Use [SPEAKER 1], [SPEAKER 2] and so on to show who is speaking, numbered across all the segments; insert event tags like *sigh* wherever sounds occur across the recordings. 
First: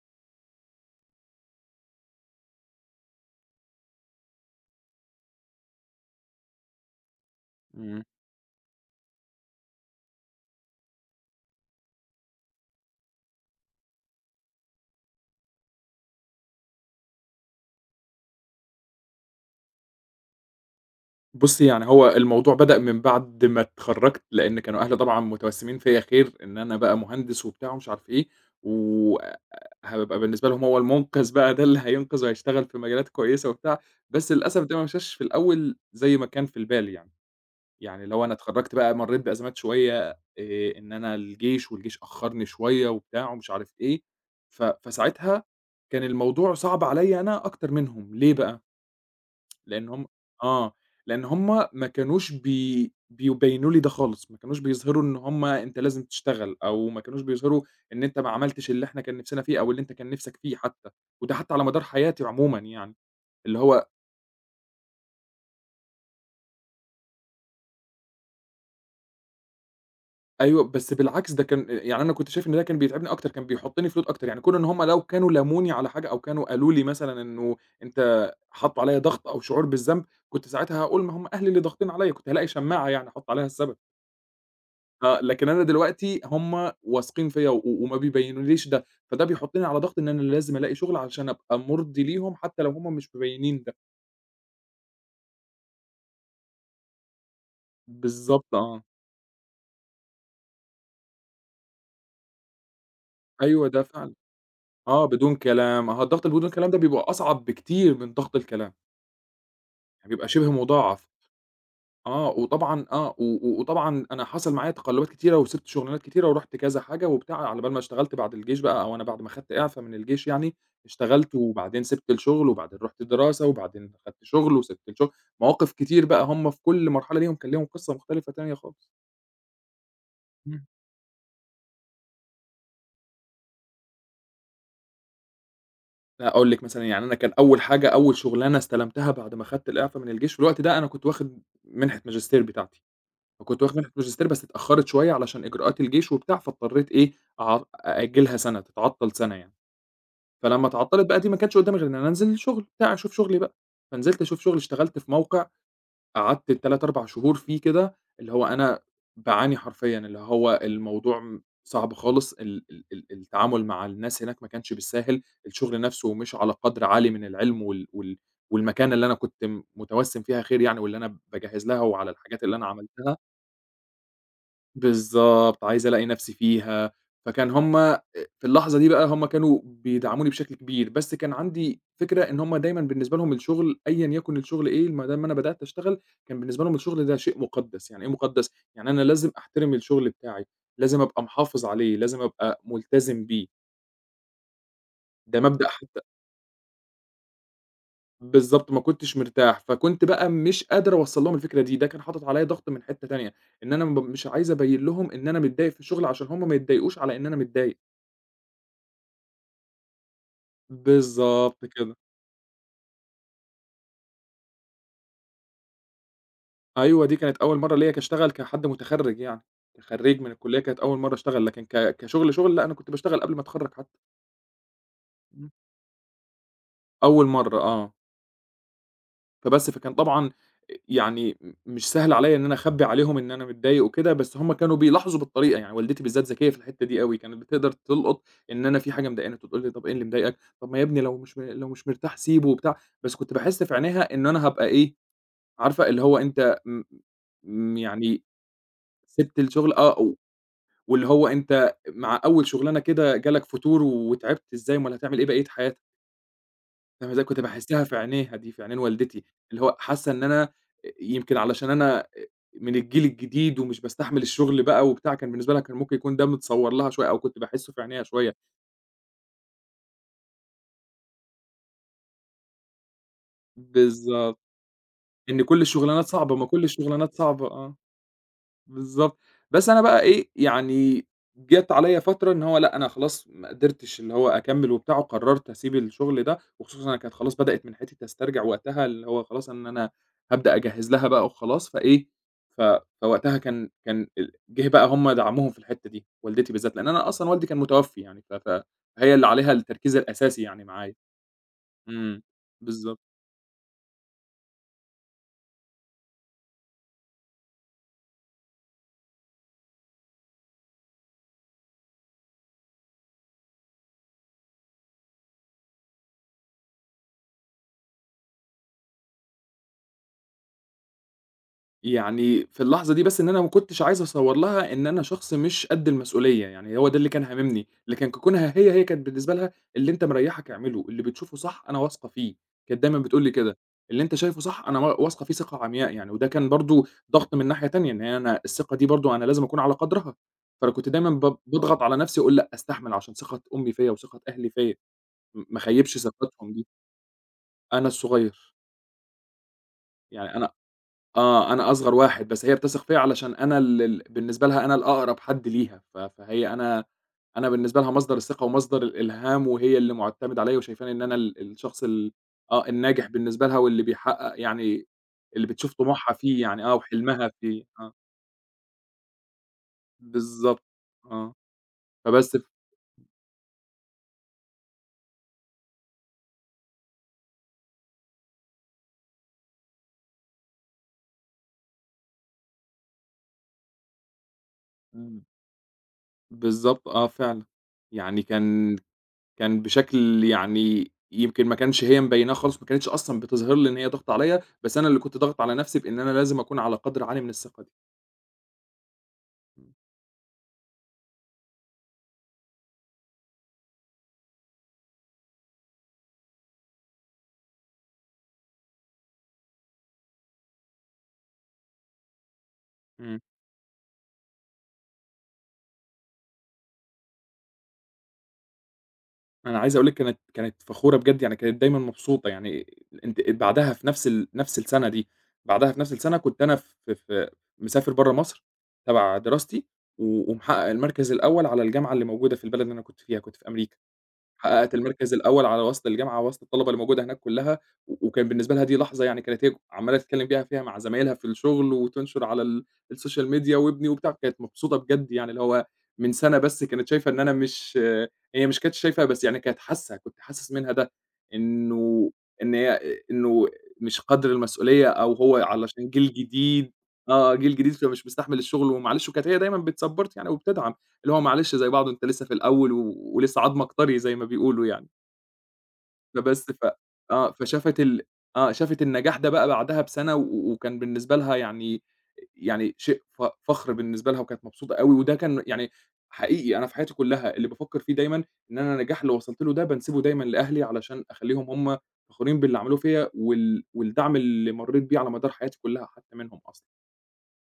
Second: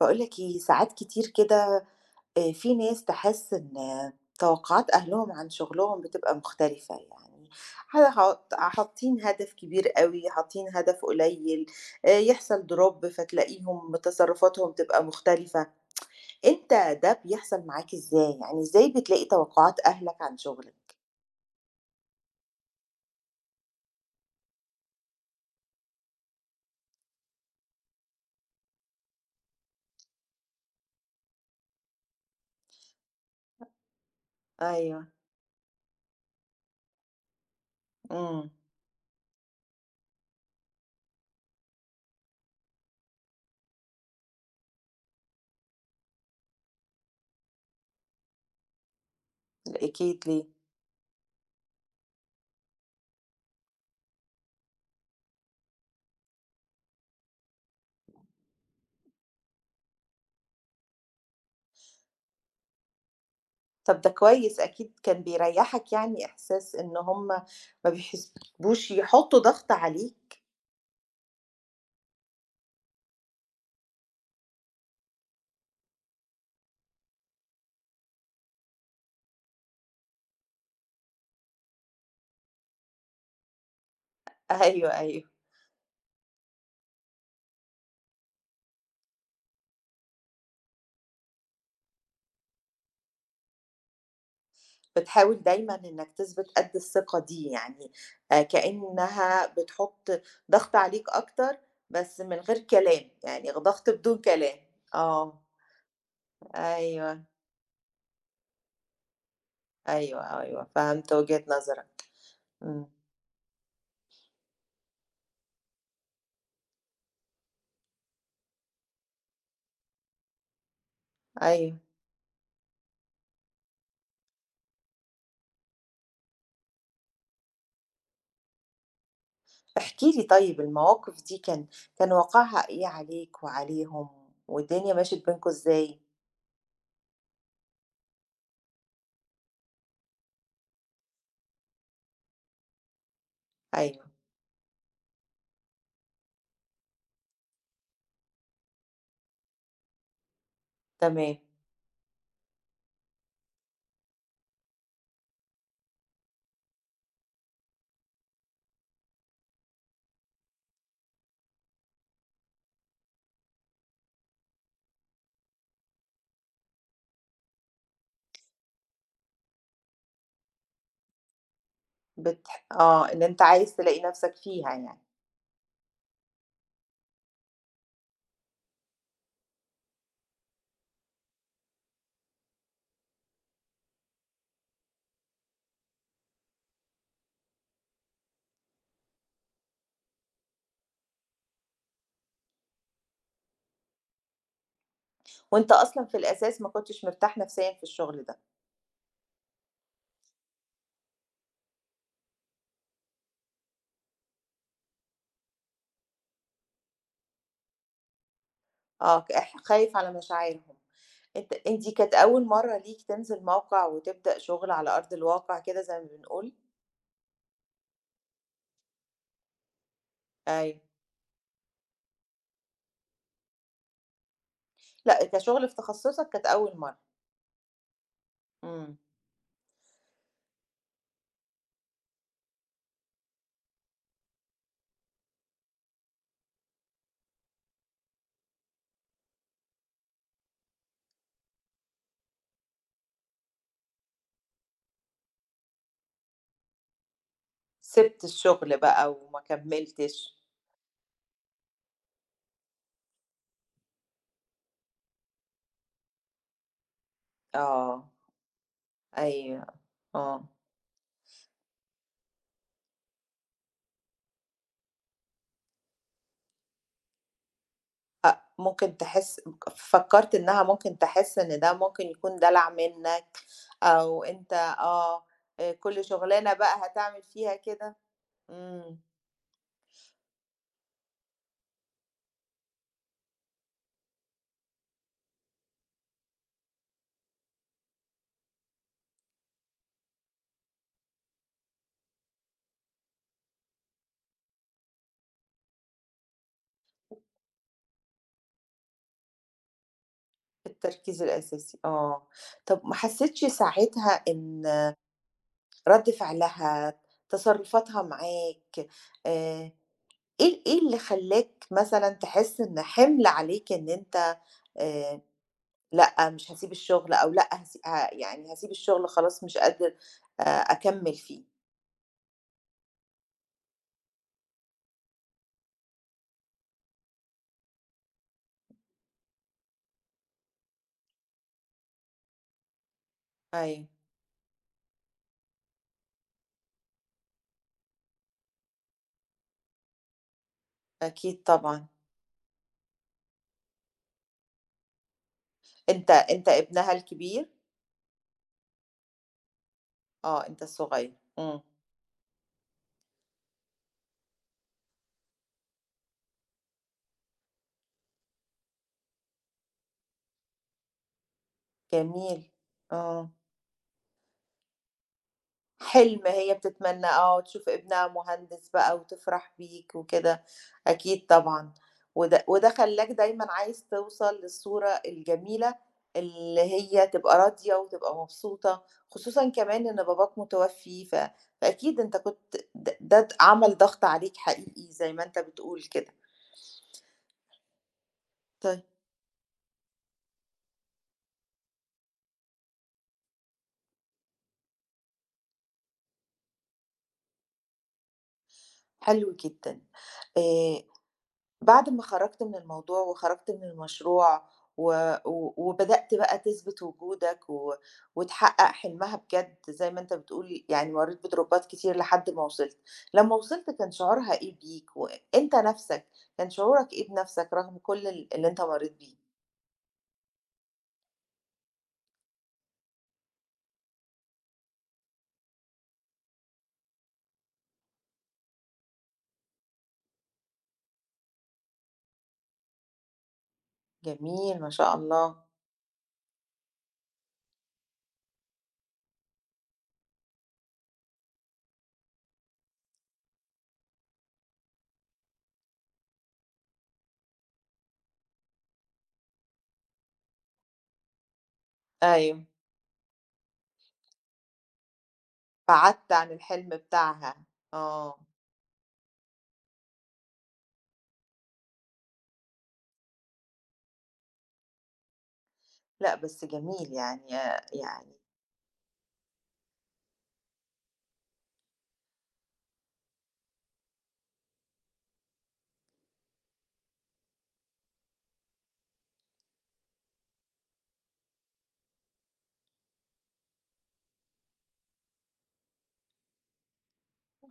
[SPEAKER 1] باقول لك إيه، ساعات كتير كده في ناس تحس إن آه، توقعات أهلهم عن شغلهم بتبقى مختلفة، يعني ح
[SPEAKER 2] إمم.
[SPEAKER 1] حاط حاطين هدف كبير أوي، حاطين هدف قليل، يحصل drop فتلاقيهم تصرفاتهم تبقى مختلفة، أنت ده بيحصل معاك إزاي؟ يعني إزاي بتلاقي توقعات أهلك عن شغلك؟
[SPEAKER 2] بُصّي، يعني هو الموضوع بدأ من بعد ما اتخرّجت، لإن كانوا أهلي طبعًا متوسّمين فيّا خير، إن أنا بقى مهندس وبتاع ومش عارف إيه، وأ هابقى بالنسبة لهم هو المُنقِذ بقى ده اللي هينقِذ وهيشتغل في مجالات كويسة وبتاع، بس للأسف ده ما
[SPEAKER 1] أيوه،
[SPEAKER 2] مشاش في الأول زي ما كان في البال يعني. يعني اللي هو أنا
[SPEAKER 1] إمم،
[SPEAKER 2] اتخرّجت بقى مرّيت بأزمات شوية. إن أنا الجيش أخّرني شوية وبتاع ومش عارف إيه، ف فساعتها كان الموضوع صعب عليّا أنا أكتر منهم، ليه بقى؟ لإن هم
[SPEAKER 1] أكيد ليه؟
[SPEAKER 2] آه، لإن هم ما كانوش بيبيّنوا لي ده خالص، ما كانوش بيظهروا إن هم أنت لازم تشتغل، أو ما كانوش بيظهروا إن أنت ما عملتش اللي إحنا كان نِفْسنا فيه، أو اللي أنت كان نِفْسك فيه حتى، وده حتى على مدار حياتي عمومًا يعني، اللي هو
[SPEAKER 1] طب ده كويس أكيد كان بيريحك يعني إحساس إن هُم ما بيحسبوش يحطّوا ضغط عليك.
[SPEAKER 2] أيوه، بس بالعكس ده كان يعني أنا كنت شايف إن ده كان بيتعبني أكتر، كان بيحطّني في load أكتر، يعني كون إن هم لو كانوا لاموني على حاجة، أو كانوا قالوا لي مثلًا إنه أنت حطّوا عليَّ ضغط أو شعور بالذنب، كنت ساعتها هاقول ما هم أهلي اللي ضاغطين عليَّ، كنت هالاقي شماعة يعني أحُط عليها السبب.
[SPEAKER 1] أيوه،
[SPEAKER 2] آه،
[SPEAKER 1] أيوه.
[SPEAKER 2] لكن أنا دلوقتي هم واثقين فيّا و وما بيبيّنوليش ده، فده بيحطّني على ضغط إن أنا لازم ألاقي شغل علشان أبقى مُرضي ليهم حتى لو هم مش مبيّنين ده.
[SPEAKER 1] بتحاول دايمًا إنك تثبت قد الثقة دي، يعني
[SPEAKER 2] بالضبط، آه.
[SPEAKER 1] كأنها بتحُط ضغط عليك أكتر، بس من غير كلام، يعني
[SPEAKER 2] أيوه ده
[SPEAKER 1] ضغط
[SPEAKER 2] فعلًا،
[SPEAKER 1] بدون كلام.
[SPEAKER 2] آه، بدون
[SPEAKER 1] آه،
[SPEAKER 2] كلام، أها الضغط اللي بدون كلام ده بيبقى
[SPEAKER 1] أيوه،
[SPEAKER 2] أصعب بكتير من ضغط الكلام، يعني بيبقى
[SPEAKER 1] أيوه،
[SPEAKER 2] شِبه
[SPEAKER 1] أيوه،
[SPEAKER 2] مُضاعف.
[SPEAKER 1] فهمت وجهة نظرك،
[SPEAKER 2] آه، وطبعًا
[SPEAKER 1] إمم،
[SPEAKER 2] آه، و و وطبعًا أنا حصل معايا تقلُّبات كتيرة وسِبت شُغلانات كتيرة ورُحت كذا حاجة وبتاع، على بال ما اشتغلت بعد الجيش بقى أو أنا بعد ما خدت إعفا من الجيش يعني، اشتغلت
[SPEAKER 1] أيوه.
[SPEAKER 2] وبعدين سِبت الشُغل وبعدين رُحت دراسة وبعدين خدت شُغل وسِبت الشُغل، مواقف كتير بقى هم في كل مرحلة كان ليهم قِصّة مختلفة تانية خالص.
[SPEAKER 1] احكِ لي طيب
[SPEAKER 2] إمم.
[SPEAKER 1] المواقف دي كان واقعها إيه عليك وعليهم، والدنيا مشيت بينكم إزاي؟
[SPEAKER 2] أقول لِك مثلًا يعني أنا كان أول حاجة، أول شُغلانة استلمتها بعد ما خدت الإعفا من الجيش، في الوقت ده أنا كنت واخد مِنحة ماجستير بتاعتي. فكنت واخد منحة
[SPEAKER 1] أيوه،
[SPEAKER 2] ماجستير بس اتأخرت شوية علشان إجراءات الجيش وبتاع، فاضطريت إيه أع أأجلها سنة، تتعطل سنة يعني، فلما اتعطلت بقى دي ما
[SPEAKER 1] تمام،
[SPEAKER 2] كانش قدامي غير إن أنا أنزل شغل بتاع، أشوف شغلي بقى، فنزلت أشوف شغل، اشتغلت في موقع قعدت 3، 4 شهور فيه كده، اللي هو أنا باعاني حرفيًا، اللي هو الموضوع صعب خالص، ال ال ال التعامل مع الناس هناك ما كانش بالساهل، الشغل نفسه مش على قدر عالي من العلم والمكانة اللي أنا كنت متوسم فيها خير يعني واللي أنا باجهز لها وعلى الحاجات اللي أنا
[SPEAKER 1] آه،
[SPEAKER 2] عملتها.
[SPEAKER 1] اللي أنت عايز تلاقي نَفْسك فيها يعني،
[SPEAKER 2] بالضبط، عايز ألاقي نَفْسي فيها، فكان هُم في اللحظة دي بقى هُم كانوا بيدعموني بشكل كبير، بس كان عندي فكرة إن هُم دايمًا بالنسبة لهم الشغل أيًا يكن الشغل إيه، ما دام أنا بدأت أشتغل كان بالنسبة لهم الشغل ده شيء مُقدّس، يعني إيه مُقدّس؟ يعني أنا لازم أحترم الشغل بتاعي، لازم أبقى محافظ عليه، لازم أبقى ملتزم بيه، ده مبدأ
[SPEAKER 1] وأنت
[SPEAKER 2] حتى.
[SPEAKER 1] أصلًا في الأساس ما كنتش مرتاح نفسيًا في الشغل ده.
[SPEAKER 2] بالضبط، ما كنتش مرتاح، فكنت بقى مش قادر أوصّل لهم الفكرة دي، ده كان حاطط عليّا ضغط من حتّة تانية، إن أنا مش عايز أبيّن لهم إن أنا متضايق في الشغل عشان هُم ما يتضايقوش على إن أنا متضايق.
[SPEAKER 1] آه، ك ح خايف على مشاعرهم. أنت
[SPEAKER 2] بالضبط
[SPEAKER 1] أنتِ
[SPEAKER 2] كده،
[SPEAKER 1] كانت أول مرّة ليكِ تنزل موقع وتبدأ شغل على أرض الواقع كده زي ما بنقول؟
[SPEAKER 2] أيوه دي كانت أول مرّة ليّا أشتغل كحد متخرّج يعني، كخرّيج من الكلية كانت
[SPEAKER 1] أيوه.
[SPEAKER 2] أول مرّة أشتغل، لكن كشغل، شغل لأ أنا كنت باشتغل قبل ما أتخرّج حتى،
[SPEAKER 1] لأ،
[SPEAKER 2] إمم.
[SPEAKER 1] كشغل في تخصصك كانت أول مرّة.
[SPEAKER 2] أول مرّة، آه.
[SPEAKER 1] إمم.
[SPEAKER 2] فبس فكان طبعًا، يعني مش سهل عليّا إن أنا أخبّي عليهم إن أنا متضايق وكده، بس هُم كانوا بيلاحظوا بالطريقة، يعني والدتي بالذات ذكية في الحتّة دي أوي، كانت بتقدر تلقط إن أنا في حاجة مضايقاني، فتقول لي: "طَب إيه اللي مضايقك؟ طَب ما يا ابني لو مش مرتاح سيبه." وبتاع، بس كنت باحس في عينيها إن أنا هابقى إيه، عارفة اللي هو أنت م م يعني
[SPEAKER 1] سِبت الشغل بقى
[SPEAKER 2] سِبت
[SPEAKER 1] وما
[SPEAKER 2] الشغل، آه. و
[SPEAKER 1] كمّلتش.
[SPEAKER 2] واللي هو أنت مع أول شغلانة كده جالك فتور واتعبت إزاي، أُمّال هتعمل إيه بقية حياتك، فاهم إزاي، كنت باحسّها في
[SPEAKER 1] آه.
[SPEAKER 2] عينيها دي، في عينين والدتي، اللي
[SPEAKER 1] أيوه،
[SPEAKER 2] هو حاسّة إن
[SPEAKER 1] آه.
[SPEAKER 2] أنا يمكن علشان أنا من الجيل الجديد ومش باستحمل الشغل بقى وبتاع، كان بالنسبة لها كان ممكن يكون ده متصوّر لها شوية أو كنت باحسّه في عينيها شوية،
[SPEAKER 1] ممكن تحس فكّرت إنّها ممكن تحس إن ده ممكن يكون دلع منّك أو
[SPEAKER 2] بالضبط،
[SPEAKER 1] أنت آه.
[SPEAKER 2] إن كل الشغلانات
[SPEAKER 1] كل
[SPEAKER 2] صعبة، ما
[SPEAKER 1] شغلانة
[SPEAKER 2] كل
[SPEAKER 1] بقى
[SPEAKER 2] الشغلانات
[SPEAKER 1] هتعمل
[SPEAKER 2] صعبة،
[SPEAKER 1] فيها
[SPEAKER 2] آه.
[SPEAKER 1] كده؟ إمم.
[SPEAKER 2] بالضبط. بس أنا بقى إيه، يعني جات عليّا فترة إن هو لأ، أنا خلاص ما قدرتش اللي هو أكمّل وبتاع وقررت أسيب الشغل ده، وخصوصًا أنا كانت خلاص بدأت من حتّة أسترجع وقتها، اللي هو خلاص إن أنا هابدأ أجهّز لها بقى وخلاص، فإيه، ف فوقتها كان جِه بقى هم دعمهم في الحتّة دي، والدتي بالذات، لإن أنا أصلًا والدي كان متوفّي يعني، ف ف فهي اللي عليها التركيز الأساسي يعني معايا.
[SPEAKER 1] التركيز الأساسي
[SPEAKER 2] إمم،
[SPEAKER 1] آه. طب ما
[SPEAKER 2] بالضبط.
[SPEAKER 1] حسّيتش ساعتها إن رَد فعلها، تصرُّفاتها معاك، آآ إيه اللي خلّاك مثلًا تحس إن حِمل عليك إن أنت آآ لأ، مش هاسيب الشغل أو لأ هاس ه يعني هاسيب الشغل خلاص مش قادر أكمّل فيه؟
[SPEAKER 2] يعني في اللحظة دي بس إن أنا ما كنتش عايز أصوّر لها إن أنا شخص مش قد المسؤولية، يعني هو ده اللي كان هاممني، لكن ككونها هي، هي كانت بالنسبة لها اللي أنت مريّحك اعمله، اللي بتشوفه صح أنا واثقة فيه، كانت دايمًا بتقول لي كده،
[SPEAKER 1] أيوه،
[SPEAKER 2] اللي أنت شايفه صح أنا واثقة فيه ثقة عمياء يعني، وده كان برضه ضغط من ناحية تانية، إن هي أنا الثقة دي برضه أنا لازم أكون على قدرها، فأنا كنت دايمًا
[SPEAKER 1] أكيد
[SPEAKER 2] باضغط
[SPEAKER 1] طبعًا.
[SPEAKER 2] على نفسي أقول لأ أستحمل عشان ثقة أمي فيّا وثقة أهلي فيّا، ما اخيبش
[SPEAKER 1] أنت
[SPEAKER 2] ثقتهم دي،
[SPEAKER 1] ابنها الكبير؟
[SPEAKER 2] أنا الصغير، يعني
[SPEAKER 1] آه،
[SPEAKER 2] أنا،
[SPEAKER 1] أنت الصغير.
[SPEAKER 2] آه.
[SPEAKER 1] إمم،
[SPEAKER 2] أنا أصغر واحد، بس هي بتثق فيّا علشان أنا ال ال بالنسبة لها أنا الأقرب حد ليها، ف فهي أنا بالنسبة لها مصدر الثقة ومصدر الإلهام، وهي اللي مُعتمدة عليَّ وشايفاني إن أنا ال الشخص ال
[SPEAKER 1] جميل.
[SPEAKER 2] آه، الناجح
[SPEAKER 1] آه.
[SPEAKER 2] بالنسبة لها واللي بيحقق يعني اللي بتشوف طموحها
[SPEAKER 1] حلم
[SPEAKER 2] فيه
[SPEAKER 1] هي
[SPEAKER 2] يعني، آه.
[SPEAKER 1] بتتمناه
[SPEAKER 2] وحلمها
[SPEAKER 1] آه،
[SPEAKER 2] فيه،
[SPEAKER 1] تشوف
[SPEAKER 2] آه.
[SPEAKER 1] ابنها مهندس بقى وتفرح بيك وكده،
[SPEAKER 2] بالضبط،
[SPEAKER 1] أكيد
[SPEAKER 2] آه.
[SPEAKER 1] طبعًا،
[SPEAKER 2] فبس ف
[SPEAKER 1] وده خلّاك دايمًا عايز توصل للصورة الجميلة اللي هي تبقى راضية وتبقى مبسوطة، خصوصًا كمان إن باباك متوفي، ف فأكيد أنت كنت د ده د عمل ضغط عليك حقيقي زي
[SPEAKER 2] إمم،
[SPEAKER 1] ما أنت بتقول كده.
[SPEAKER 2] بالضبط، آه فعلًا، يعني كان
[SPEAKER 1] طيب
[SPEAKER 2] كان بشكل يعني يمكن ما كانش هي مبيناه خالص، ما كانتش أصلًا بتظهر لي إن هي ضغط عليَّ، بس أنا اللي كنت ضاغط على نفسي بإن أنا لازم أكون على قدر عالي من الثقة دي.
[SPEAKER 1] حلو جدًا. آآ بعد ما خرجت من الموضوع وخرجت من المشروع و و وبدأت بقى تثبت وجودك و وتحقق حلمها بجد زي ما أنت بتقول يعني مرّيت بدروبات كتير لحد ما وصلت.
[SPEAKER 2] إمم.
[SPEAKER 1] لمّا وصلت كان شعورها إيه بيك وأنت نَفْسك، كان شعورك إيه بنَفْسك رغم كل اللي أنت مرّيت بيه؟
[SPEAKER 2] أنا عايز أقول لك كانت فخورة بجد، يعني كانت دايمًا مبسوطة، يعني أنتِ بعدها في نفس السنة دي، بعدها في نفس السنة كنت أنا في مسافر برّه مصر تبع دراستي، و ومحقق المركز الأول على الجامعة اللي موجودة في البلد اللي أنا كنت فيها، كنت في أمريكا.
[SPEAKER 1] جميل ما
[SPEAKER 2] حققت
[SPEAKER 1] شاء
[SPEAKER 2] المركز
[SPEAKER 1] الله،
[SPEAKER 2] الأول على وسط الجامعة، وسط الطلبة اللي موجودة هناك كلّها، و وكان بالنسبة لها دي لحظة يعني كانت هي عمّالة تتكلّم بيها فيها مع زمايلها في الشغل، وتنشر على السوشيال ميديا وابني وبتاع، كانت مبسوطة بجد يعني اللي هو من سَنة بس كانت شايفة إن أنا مش، هي مش كانتش شايفة بس يعني كانت حاسة، كنت حاسس منها ده، إنه،
[SPEAKER 1] أيوه.
[SPEAKER 2] إن هي إنه مش قدْر المسؤولية أو هو علشان جيل
[SPEAKER 1] بعدت عن الحلم
[SPEAKER 2] جديد،
[SPEAKER 1] بتاعها،
[SPEAKER 2] فمش
[SPEAKER 1] آه.
[SPEAKER 2] مستحمل الشغل ومعلش، وكانت هي دايمًا بتsupport يعني وبتدعم. اللي هو معلش زي بعضه أنت لسه في الأول و ولسه عضمك طري زي ما بيقولوا يعني،
[SPEAKER 1] لأ بس
[SPEAKER 2] فبس ف
[SPEAKER 1] جميل يعني
[SPEAKER 2] آه، فشافت ال
[SPEAKER 1] يعني
[SPEAKER 2] آه، شافت النجاح ده بقى بعدها بسنة و وكان بالنسبة لها يعني، يعني شيء فخر بالنسبة لها وكانت مبسوطة أوي، وده كان يعني حقيقي أنا في حياتي كلّها اللي بافكّر فيه دايمًا إن أنا النجاح اللي وصلت له ده بانسبه دايمًا لأهلي علشان أخلّيهم هم فخورين باللي عملوه فيّا والدعم اللي مرّيت بيه على مدار حياتي كلّها حتى منهم أصلًا.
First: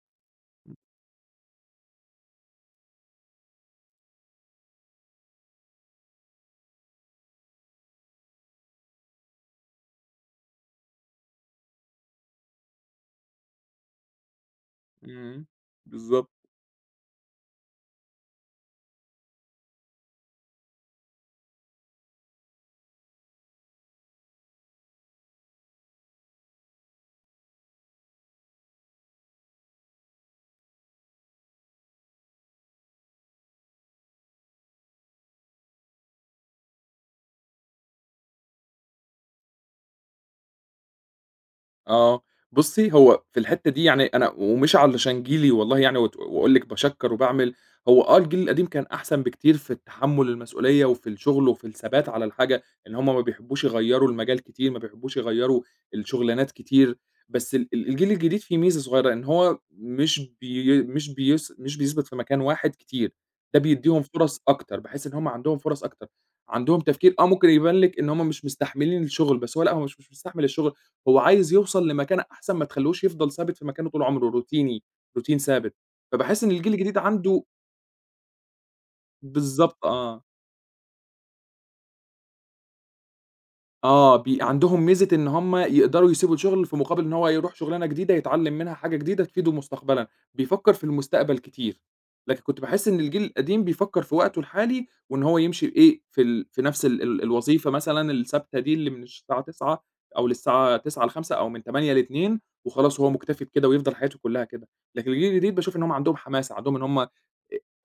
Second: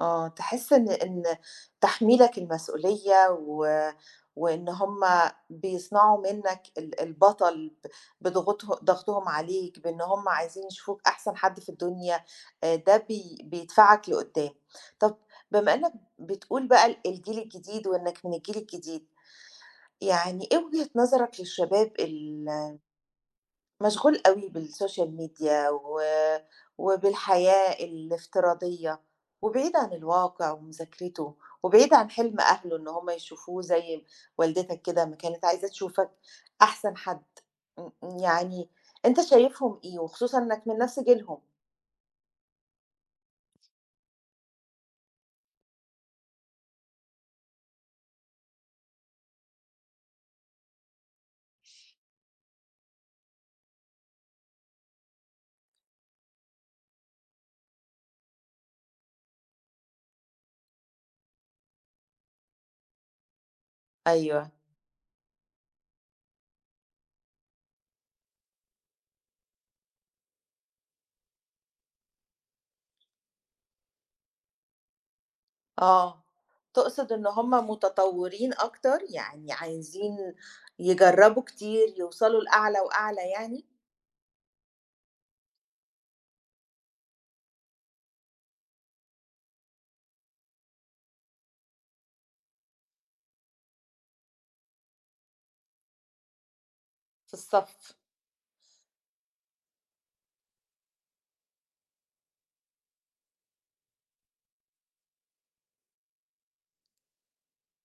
[SPEAKER 1] آه، تحس إن تحميلك المسؤولية و وإن هم بيصنعوا منك البطل بضغطه ضغطهم عليك، بإن هم عايزين يشوفوك أحسن حد في الدنيا، ده بيدفعك لقدّام. طب
[SPEAKER 2] إمم،
[SPEAKER 1] بما إنّك
[SPEAKER 2] بالضبط،
[SPEAKER 1] بتقول بقى الجيل الجديد وإنّك من الجيل الجديد، يعني إيه وجهة نظرك للشباب مشغول أوي بالسوشيال ميديا و وبالحياة الافتراضية، وبعيد عن الواقع ومذاكرته، وبعيد عن حلم أهله إن هم يشوفوه زي والدتك كده ما كانت عايزة تشوفك أحسن حد، م م يعني أنت شايفهم إيه؟ وخصوصًا إنك من نفس جيلهم.
[SPEAKER 2] آه. بُصّي، هو في الحتّة دي يعني أنا ومش علشان جيلي والله يعني وأقول لِك باشكّر وباعمل، هو، الجيل القديم كان أحسن بكتير في التحمُّل المسؤولية وفي الشغل وفي الثبات على الحاجة، إن هم ما بيحبّوش يغيّروا المجال كتير، ما بيحبّوش يغيّروا الشغلانات كتير، بس ال ال الجيل الجديد فيه ميزة صغيّرة، إن هو مش بيثبت في مكان واحد كتير، ده بيدّيهم فرص
[SPEAKER 1] أيوه.
[SPEAKER 2] أكتر، باحس إن هم عندهم فرص أكتر، عندهم تفكير، ممكن يبان لِك إن هم مش مستحملين الشغل، بس هو لأ، هو مش مستحمل الشغل، هو عايز يوصل لمكانة أحسن، ما تخلّوهوش يفضل ثابت في مكانه طول عمره، روتين ثابت،
[SPEAKER 1] آه،
[SPEAKER 2] فباحس إن الجيل الجديد
[SPEAKER 1] تقصد إن
[SPEAKER 2] عنده.
[SPEAKER 1] هم متطورين أكتر، يعني
[SPEAKER 2] بالضبط، آه.
[SPEAKER 1] عايزين يجربوا كتير، يوصلوا لأعلى وأعلى يعني
[SPEAKER 2] آه، بي عندهم ميزة إن هم يقدروا يسيبوا الشغل في مقابل إن هو يروح شغلانة جديدة يتعلم منها حاجة جديدة تفيده مستقبلًا، بيفكّر في المستقبل كتير، لكن كنت باحس إن الجيل القديم بيفكّر في وقته الحالي وإن هو يمشي إيه، في نفس ال ال
[SPEAKER 1] في
[SPEAKER 2] الوظيفة
[SPEAKER 1] الصف؟
[SPEAKER 2] مثلًا الثابتة دي اللي من الساعة 09:00 أو للساعة 09:00 ل17:00 أو من 08:00 ل14:00 وخلاص وهو مُكتفي بكده ويفضل حياته كلّها كده، لكن الجيل الجديد باشوف إن هم عندهم حماسة، عندهم إن هم أ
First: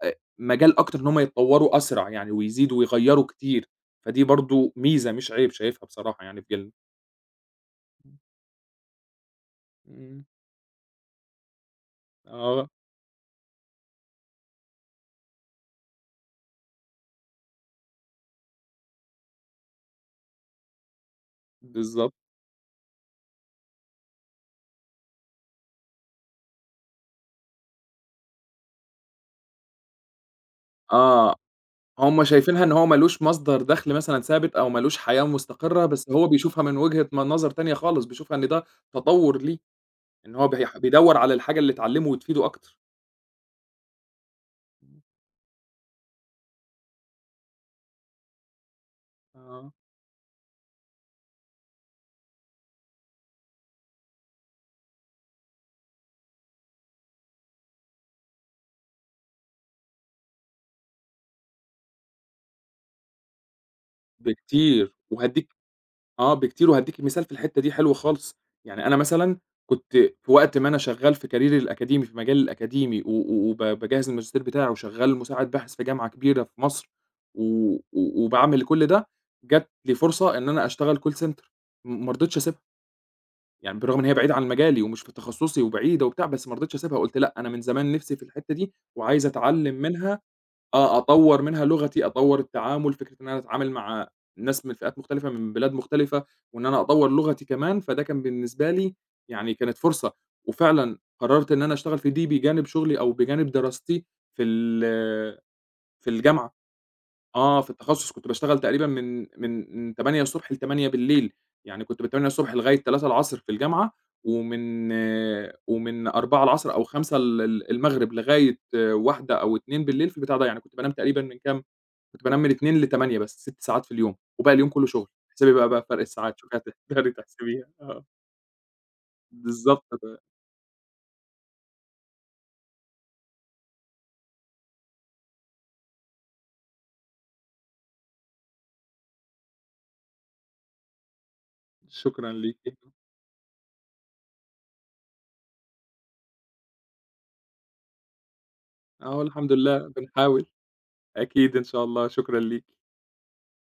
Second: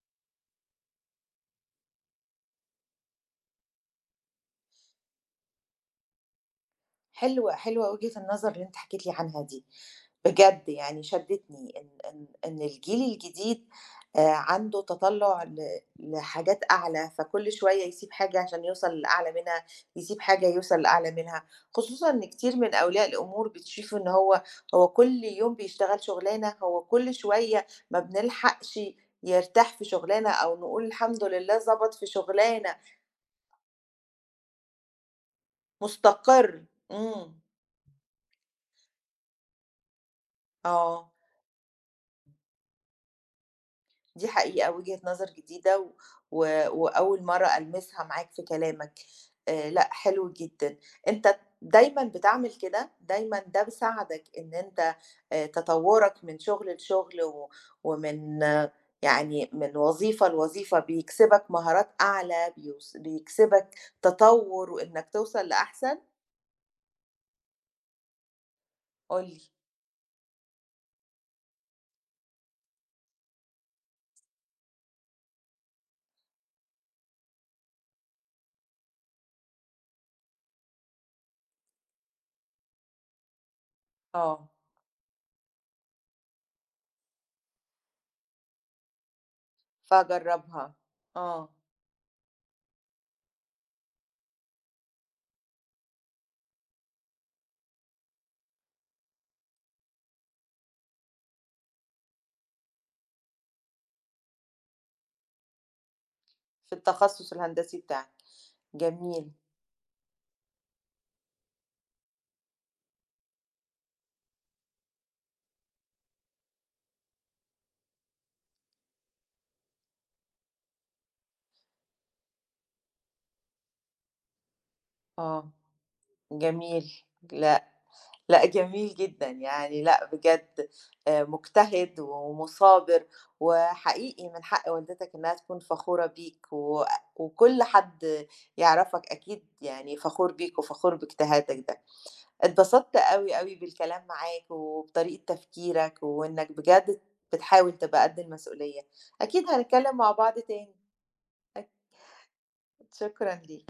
[SPEAKER 2] أ مجال أكتر إن هم يتطوّروا أسرع يعني ويزيدوا ويغيّروا كتير. فدي برضه ميزة مش عيب شايفها بصراحة يعني في جيلنا.
[SPEAKER 1] حلوة، حلوة وجهة
[SPEAKER 2] إمم،
[SPEAKER 1] النظر اللي أنت حكيت لي عنها دي،
[SPEAKER 2] إمم.
[SPEAKER 1] بجد يعني شدّتني إن
[SPEAKER 2] آه،
[SPEAKER 1] الجيل الجديد عنده تطلُّع لحاجات أعلى، فكل شوية يسيب حاجة عشان يوصل لأعلى منها، يسيب حاجة يوصل لأعلى منها، خصوصًا
[SPEAKER 2] بالضبط،
[SPEAKER 1] إن كتير من أولياء الأمور بتشوف إن هو هو كل يوم بيشتغل شُغلانة، هو كل شوية ما بنلحقش يرتاح في شُغلانة أو نقول الحمد
[SPEAKER 2] آه.
[SPEAKER 1] لله ضبط في
[SPEAKER 2] هُم شايفينها إن
[SPEAKER 1] شُغلانة،
[SPEAKER 2] هو ما لوش مصدر دخل مثلًا ثابت أو ما لوش حياة مستقرة، بس هو بيشوفها
[SPEAKER 1] مستقر،
[SPEAKER 2] من وجهة
[SPEAKER 1] إمم،
[SPEAKER 2] نظر تانية خالص، بيشوفها إن ده تطوّر ليه، إن هو
[SPEAKER 1] آه.
[SPEAKER 2] بيدوّر على الحاجة اللي اتعلمه وتفيده أكتر.
[SPEAKER 1] دي حقيقة،
[SPEAKER 2] إمم.
[SPEAKER 1] وجهة نظر جديدة و و وأول مرّة ألمسها معاك في كلامك.
[SPEAKER 2] آه،
[SPEAKER 1] لأ، حلو جدًا. أنت دايمًا بتعمل كده؟ دايمًا ده بيساعدك إن أنت تطوُّرك من شغل لشغل و ومن آه يعني من وظيفة لوظيفة بيكسبك مهارات أعلى، بيكسبك تطوُّر
[SPEAKER 2] بكتير.
[SPEAKER 1] وإنّك توصل
[SPEAKER 2] وهادّيك
[SPEAKER 1] لأحسن؟
[SPEAKER 2] آه بكتير، وهادّيكِ مثال في الحتّة دي حلو خالص، يعني أنا
[SPEAKER 1] قُل
[SPEAKER 2] مثلًا
[SPEAKER 1] لي.
[SPEAKER 2] كنت في وقت ما أنا شغّال في كاريري الأكاديمي، في مجالي الأكاديمي و باجهّز الماجستير بتاعي وشغّال مساعد باحث في جامعة كبيرة في مصر و و وباعمل كل ده، جات لي فرصة إن أنا أشتغل call center، ما رضيتش أسيبها، يعني بالرغم إن هي بعيدة عن
[SPEAKER 1] آه،
[SPEAKER 2] مجالي ومش في تخصُّصي وبعيدة وبتاع، بس ما رضيتش أسيبها، قُلت لأ، أنا من زمان نِفْسي في الحتّة دي وعايز أتعلِّم منها،
[SPEAKER 1] فجرّبها.
[SPEAKER 2] أطوّر
[SPEAKER 1] آه،
[SPEAKER 2] منها لغتي، أطوّر التعامل، فكرة إن أنا أتعامل مع ناس من فئات مختلفة، من بلاد مختلفة، وإن أنا أطوّر لغتي كمان، فده كان بالنسبة لي يعني كانت فرصة، وفعلًا قررت إن أنا أشتغل في دي بجانب شغلي أو بجانب دراستي في ال في الجامعة.
[SPEAKER 1] في التخصُّص
[SPEAKER 2] آه، في
[SPEAKER 1] الهندسي بتاعك.
[SPEAKER 2] التخصُّص كنت باشتغل تقريبًا من
[SPEAKER 1] جميل،
[SPEAKER 2] من من 8:00 ص ل20:00، يعني كنت من 8:00 ص لغاية 15:00 في الجامعة، ومن 16:00 أو 17:00 ال ال المغرب لغاية 13:00 أو 14:00 في البتاع ده، يعني كنت بانام تقريبًا من كام، كنت بانام من 14:00 ل20:00 بس 6 ساعات في اليوم، وباقي اليوم كلّه شغل،
[SPEAKER 1] آه،
[SPEAKER 2] احسبي بقى فرق الساعات، شوفي
[SPEAKER 1] جميل.
[SPEAKER 2] هتقدري *laughs*
[SPEAKER 1] ل
[SPEAKER 2] تحسبيها، آه،
[SPEAKER 1] لأ جميل جدًا، يعني
[SPEAKER 2] بالضبط،
[SPEAKER 1] لأ بجد مجتهد ومُثابر، وحقيقي من حق والدتك إنها تكون فخورة بيك، و وكل حد يعرفك أكيد يعني فخور بيك وفخور باجتهادك ده.
[SPEAKER 2] شكرًا ليكِ،
[SPEAKER 1] اتبسطت أوي، أوي بالكلام معاك وبطريقة تفكيرك، وإنك بجد بتحاول تبقى قد المسؤولية.
[SPEAKER 2] آه،
[SPEAKER 1] أكيد
[SPEAKER 2] الحمد لله
[SPEAKER 1] هنتكلم مع بعض
[SPEAKER 2] بنحاول،
[SPEAKER 1] تاني،
[SPEAKER 2] أكيد إن شاء الله، شكرًا ليكِ.
[SPEAKER 1] شكرًا ليك.